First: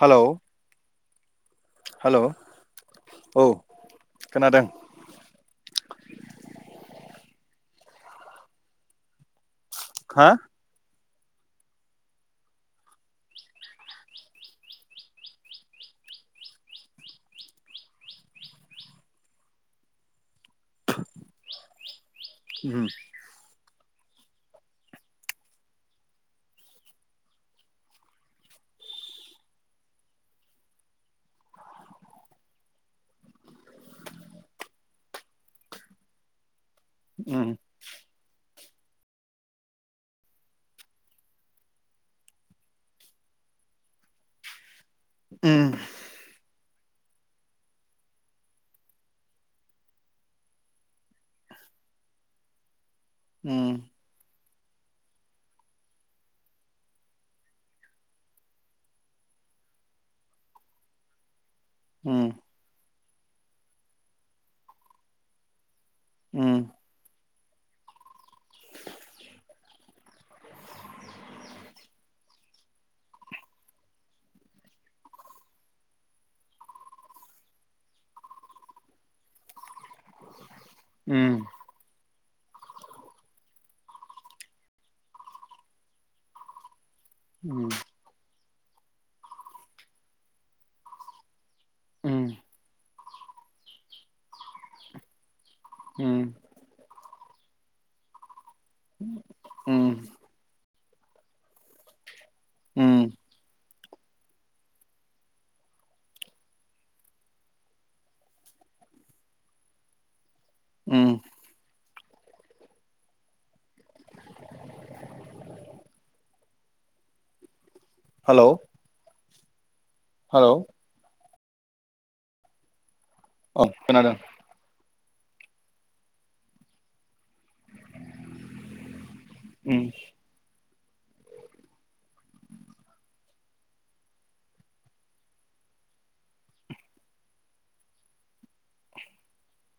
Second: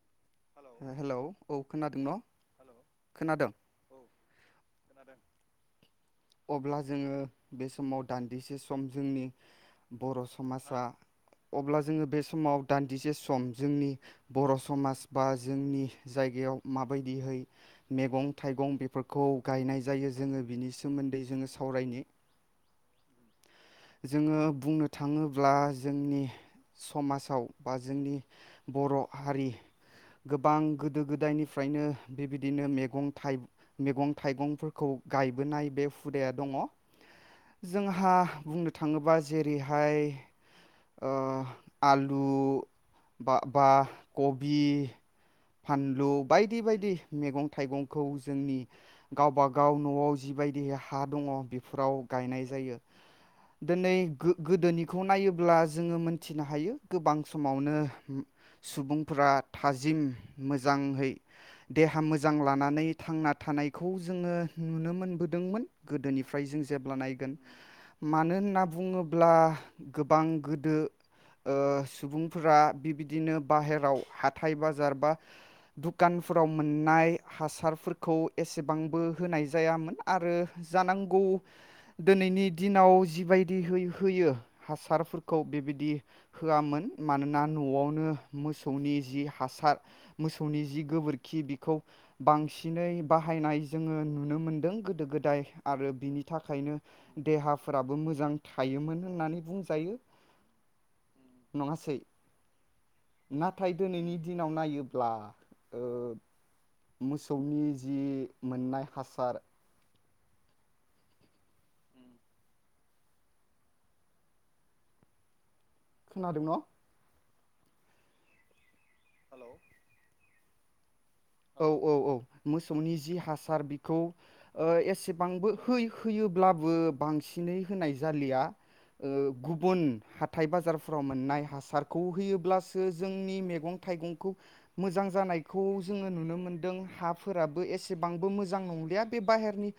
Hello. Hello. औ खोनादों hello न' औ खोनादों? खोनादों। अब्ला जोङो बे समाव दान्दिसे सम जोंनि बर' हा समाजा। अब्ला जोङो बे समाव दान्दिसे सम जोंनि बर' समाज बा जोंनि जायगायाव माबायदिहै मैगं- थाइगं बेफोरखौ। गायनाय जायो जोङो बिनि सोमोन्दै जोङो सावरायनि। उम। जोङो बुंनो थाङोब्ला जोंनि समाजाव बा जोंनि बर' हारि गोबां गोदो- गोदायनिफ्रायनो बेबायदिनो मैगं -थाइगं थाइगंफोरखौ गायबोनाय बे हुदाया दङ। उम जोंहा। बुंनो थाङोबा जेरैहाय ओ आलु बा बा कबि। उम फानलु बाय बायदि -बायदि मैगं थाइगंखौ जोंनि गावबागाव न'आव जिबायदि हा दङ बेफोराव गायनाय जायो। उम दिनै गो गोदोनिखौ नायोब्ला जोङो मोनथिनो हायो गोबां समावनो सुबुंफोरा थाजिम मोजाङै। देहा उम मोजां लानानै। थांना थानायखौ जोङो नुनो मोनबोदोंमोन। उम गोदोनिफ्राय जों जेब्ला नायगोन। मानो होनना बुङोब्ला गोबां गोदो ओ सुबुंफोरा बिबायदिनो बाहेराव हाथाय बाजार बा दुखानफोराव मोननाय हासारफोरखौ एसेबांबो होनाय जायामोन आरो उम जानांगौ दिनैनि। दिनाव जिबायदि यै होयो हासारफोरखौ बेबायदि होआमोन। मानोना न'आवनो मोसौनि जि हासार मोसौनि जि गोबोरखि बेखौ उम बांसिनै बाहायनाय जोङो नुनो मोनदों गोदो गोदाय। आरो बिनि थाखायनो फोराबो मोजां थायोमोन होननानै बुंजायो उम नङासै उम न दिनैनि दिनाव नायोब्ला ओ मोसौनि जि मोननाय हासार उम खोनादों न हेल' हेल' हेल' औ औ-औ मोसौनि जि हासार औ बिखौ खोनादों ओ एसे बां हो हो योब्लाबो बांसि होनाय जालिया ओ उम गुबुन हाथाय बाजार फाव मोननाय हासारखौ होयोब्लासो जोंनि मैगं थाइगंखौ मोजां जानायखौ जोङो नुनो मोनदों हाफोराबो एसेबांबो मोजां नंलिया बे बाहेरनि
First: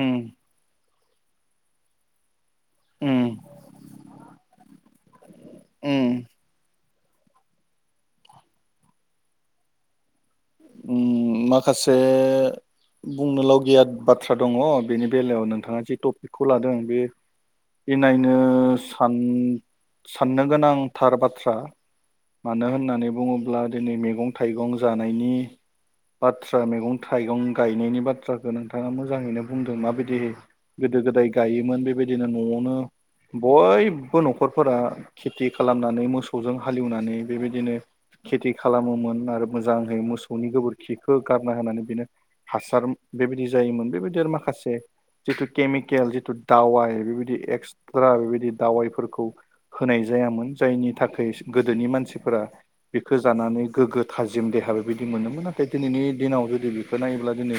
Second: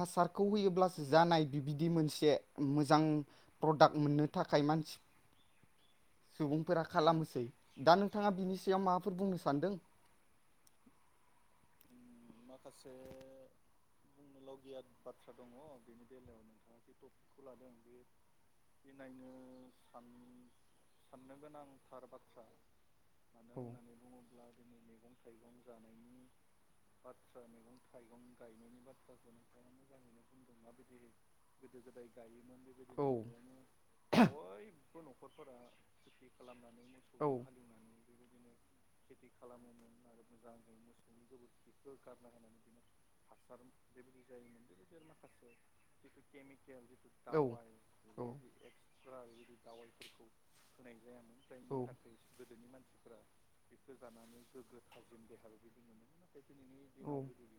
उम हासारखौ होयोब्ला जानाय बिबायदि मोनसे मोजां उम प्रडाक्ट मोननो थाखाय मानसि उम सुबुंफोरा खालामनोसै दा नोंथाङा बिनि सायाव माबाफोर बुंनो सानदों उम माखासे बुंनोल गिया बाथ्रा दङ बेनि बेलायाव नोंथाङा जि टपिकखौ लादों बे इनायनो सान साननो गोनांथार बाथ्रा मानो होननानै बुङोब्ला दिनै मैगं थाइगं जानायनि बाथ्रा मैगं थाइगं गायनायनि बाथ्राखौ नोंथाङा मोजाङैनो बुंदों माबायदिहै गोदो गोदाय गायोमोन बेबायदिनो न आवनो बयबो न न'आवनो खरफोरा खेथि खालामनानै मोसौजों हालेवनानै बेबायदिनो खेथि खालामोमोन आरो मोजाङै मो गोबोरखिखौ गारनो हाना हासार बेबायदि जायोमोन बेबायदि आरो माखासे जिथु केमिकेल जिथु दावाइ बेबायदि एक्सट्रा बेबायदि दावाइफोरखौ होनाय जायामोन जायनि थाखाय गोदोनि मानसिफोरा बेखौ जानानै गोग्गो थाजिम देहाबो बिदि मोनोमोन नाथाय दिनैनि दि बेखौ नायोब्ला दिनै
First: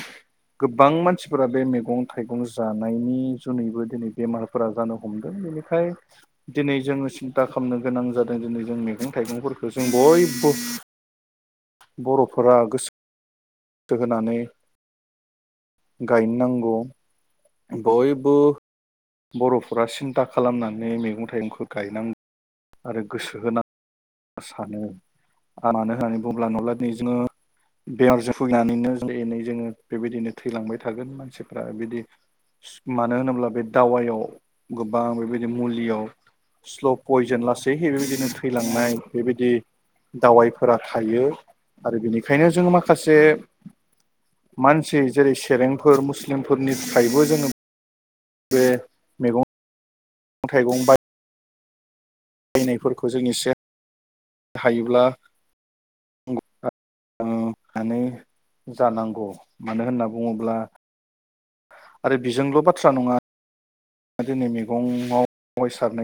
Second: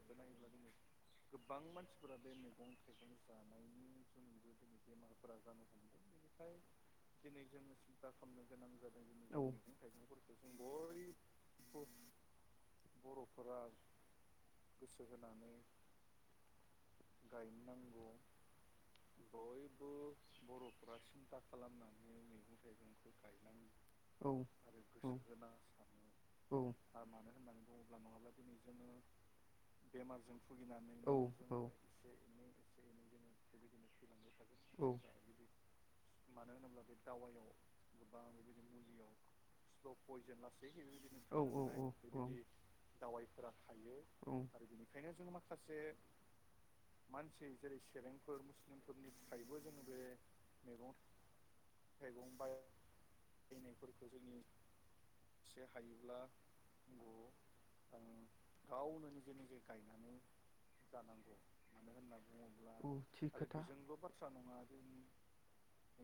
गोबां मानसिफोरा बे मैगं थाइगं जानायनि जुनैबो दिनै बेमारफोरा जानो हमदों बेनिखाय दिनै जोङो सिन्था खालामनो गोनां जादों दिनै जों मैगं थाइगंफोरखौ जों बयबो बर- फोरा गोस [unintelligible] होनानै गायनो नांगौ। [unintelligible] बयबो बर'फोरा सिन्था खालामनानै बरफोरा मैगं सिनता थाइगंखौ खालामनानै गायनांगौ मैगं थायगं आरो गोसो होनां गायनांगो [unintelligible] औ सानो आरो औ मानो होननानै बुङोब्ला नङाब्ला दिनै जोङो औमानो होननानै बुङोब्ला बेमारजों भुगिनानैनो एनै जोङो बेबायदिनो थैलांबाय थागोन मानसिफ्रा बिदि मानो होनोब्ला बे दावायाव गोबां बेबायदि मुलियाव स्ल पयजन लासैहै बेबायदिनो थैलांनाय बेबायदि दावाइफोरा थायो आरो बेनिखायनो जोङो माखा माखासे मानसि जेरै सेरेंफोर मुस्लिमफोरनि मानसि जरै सेरें फोर मुस्लिमफोरनि मैगं थाखायबो जोङो बे थाइगं [inaudible] बायनायफोरखौ जों एसे जोंनि हायोब्ला एसे हायोब्ला बर [unintelligible] नानै जानांगौ मानो होनना बुङोब्ला आरो बेजोंल' बाथ्रा नङा दिनै मैगङाव सारनाय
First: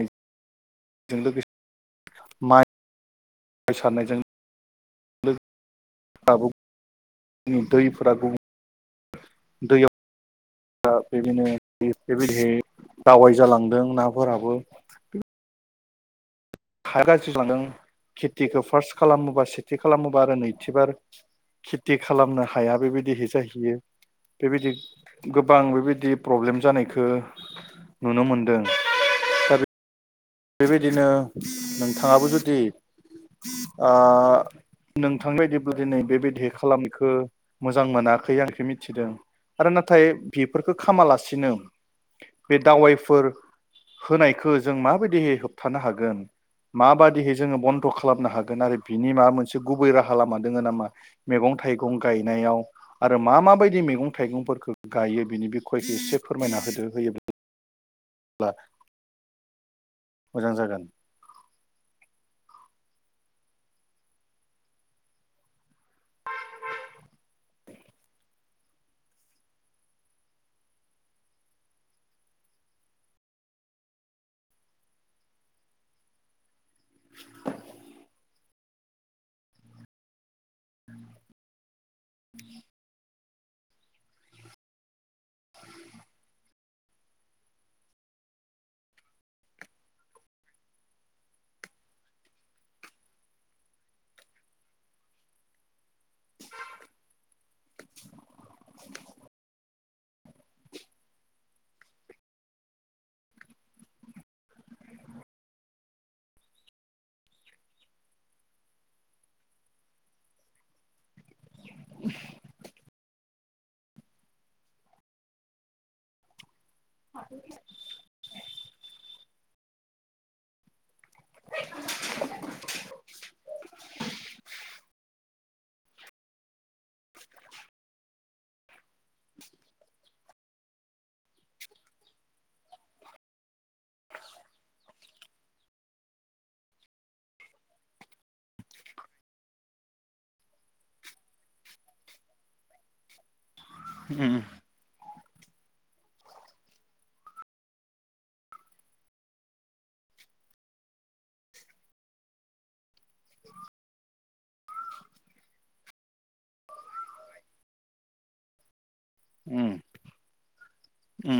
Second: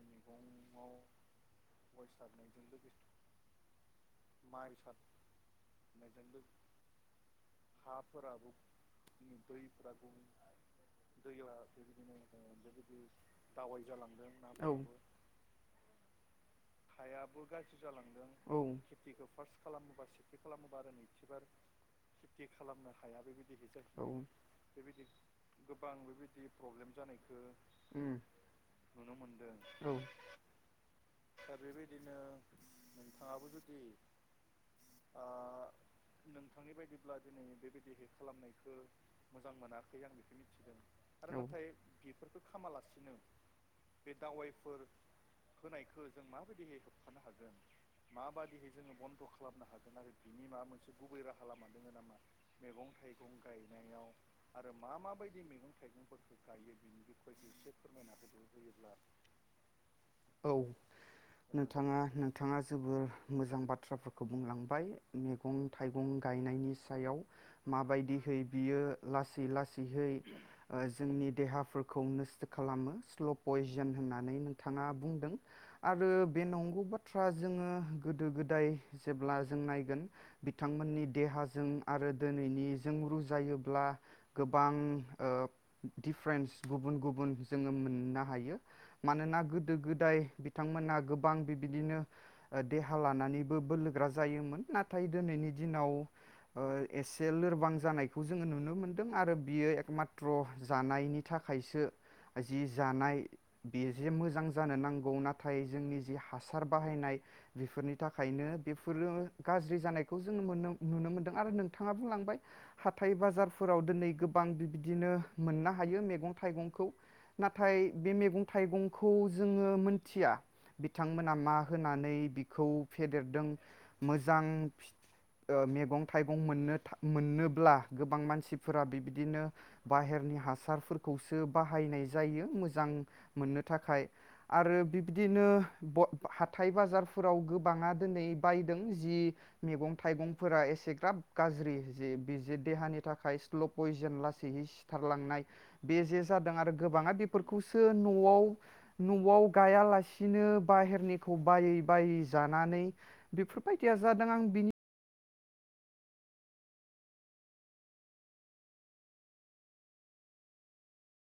जों लोगोसे माइ सारनायजों [unintelligible] [unintelligible] दैफोरा गुबु दै फ्रा [unintelligible] दा बेबायनो बेबायदि दावाय जालांदों नाफोराबो हाया हायाबो जालांदों गाज्रि जालांदों औ खेथिखौ फार्स्ट खेथिखौ खालामोबा फार्स् सेथि खालामोबा आरो सेथि खालामोबा नैथिबार आरो नैथिबार खेथि खालामनो खेथि खालामनो हाया बेबायदिहै बेबायदि जाहैयो ज औ बेबायदि गोबां बेबायदि प्रब्लेम जानायखौ नुनो दा मोनदों औ बेबायदिनो नोंथाङाबो जुदि आ नोंथां बायदि नै बेबायदि खालामनायखो मोजां मोनाखै आं खो मिथिदों आरो नाथाय बेफोरखौ खामालासिनो बे दावायफोर होनायखौ जों माबाय यै होबथानो हागोन? माबादिहै जोङो बन्द' खालामनो हागोन आरो बिनि माबा मोनसे गुबै राहा लामा दोङ नामा मैगं थाइगं गायनायाव आरो मा माबायदि मैगं थाइगंफोरखौ गायो बिनि बिखयखौ एसे फोरमायना होदो। होयो ब्ला मोजां औ जागोन। नोंथाङा नोंथाङा जोबोर मोजां बाथ्राफोरखौ बुंलांबाय मैगं थाइगं गायनायनि सायाव माबायदिहै बियो लासै लासैहै जोंनि देहाफोरखौ नस्थ' खालामो स्ल' पयजन होननानै नोंथाङा बुंदों आरो बे नं गौ बाथ्रा जोङो गोदो गोदाय जेब्ला जों नायगोन बिथांमोननि देहाजों आरो दिनैनि जों रुजु जायोब्ला गोबां ओ दिफेरेन्स गुबुन गुबुन जोङो मोननो हायो। मानोना गोदो गोदाय बिथांमोना गोबां बिबायदिनो देहा लानानैबो बोलोग्रा जायोमोन नाथाय दिनैनि दिनाव ओ एसे लोरबां जानायखौ जोङो नुनो मोनदों आरो बियो एकमाथ्र' जानायनि थाखायसो जि जानाय बेयो जे मोजां जानो नांगौ ना थाय जोंनि जि हासार बाहायनाय बेफोरनि थाखायनो बेफोरो गाज्रि जानायखौ जोङो मोननो नुनो मोनदों आरो नोंथाङा बुंलांबाय हाथाइ बाजारफोराव दिनै गोबां बिबायदिनो मोननो हायो मैगं थाइगंखौ। नाथाय बे मेगं थाइगंखौ जोङो मोन थिया बिथांमोना मा होनानै बिखौ फेदेरदों मोजां फिथ ओ मैगं थाइगं मोननो मोननोब्ला गोबां मानसिफोरा बिबायदिनो बाहेरनि हासारफोरखौसो बाहायनाय जायो मोजां मोननो थाखाय आरो बिब्दिनो ब हाथाय बाजारफोराव गोबाङा दिनै बायदों जि मेगं थाइगंफोरा एसेग्राब गाज्रि जि बि देहानि थाखाय ल' पयजन उम लासैयै सिथारलांनाय बे जे जादों आरो गोबाङा बेफोरखौसो न'आव न'आव गायालासिनो बाहेरनिखौ बायै बायै जानानै बेफोरबायदिया जादों आं बिनि उम उम।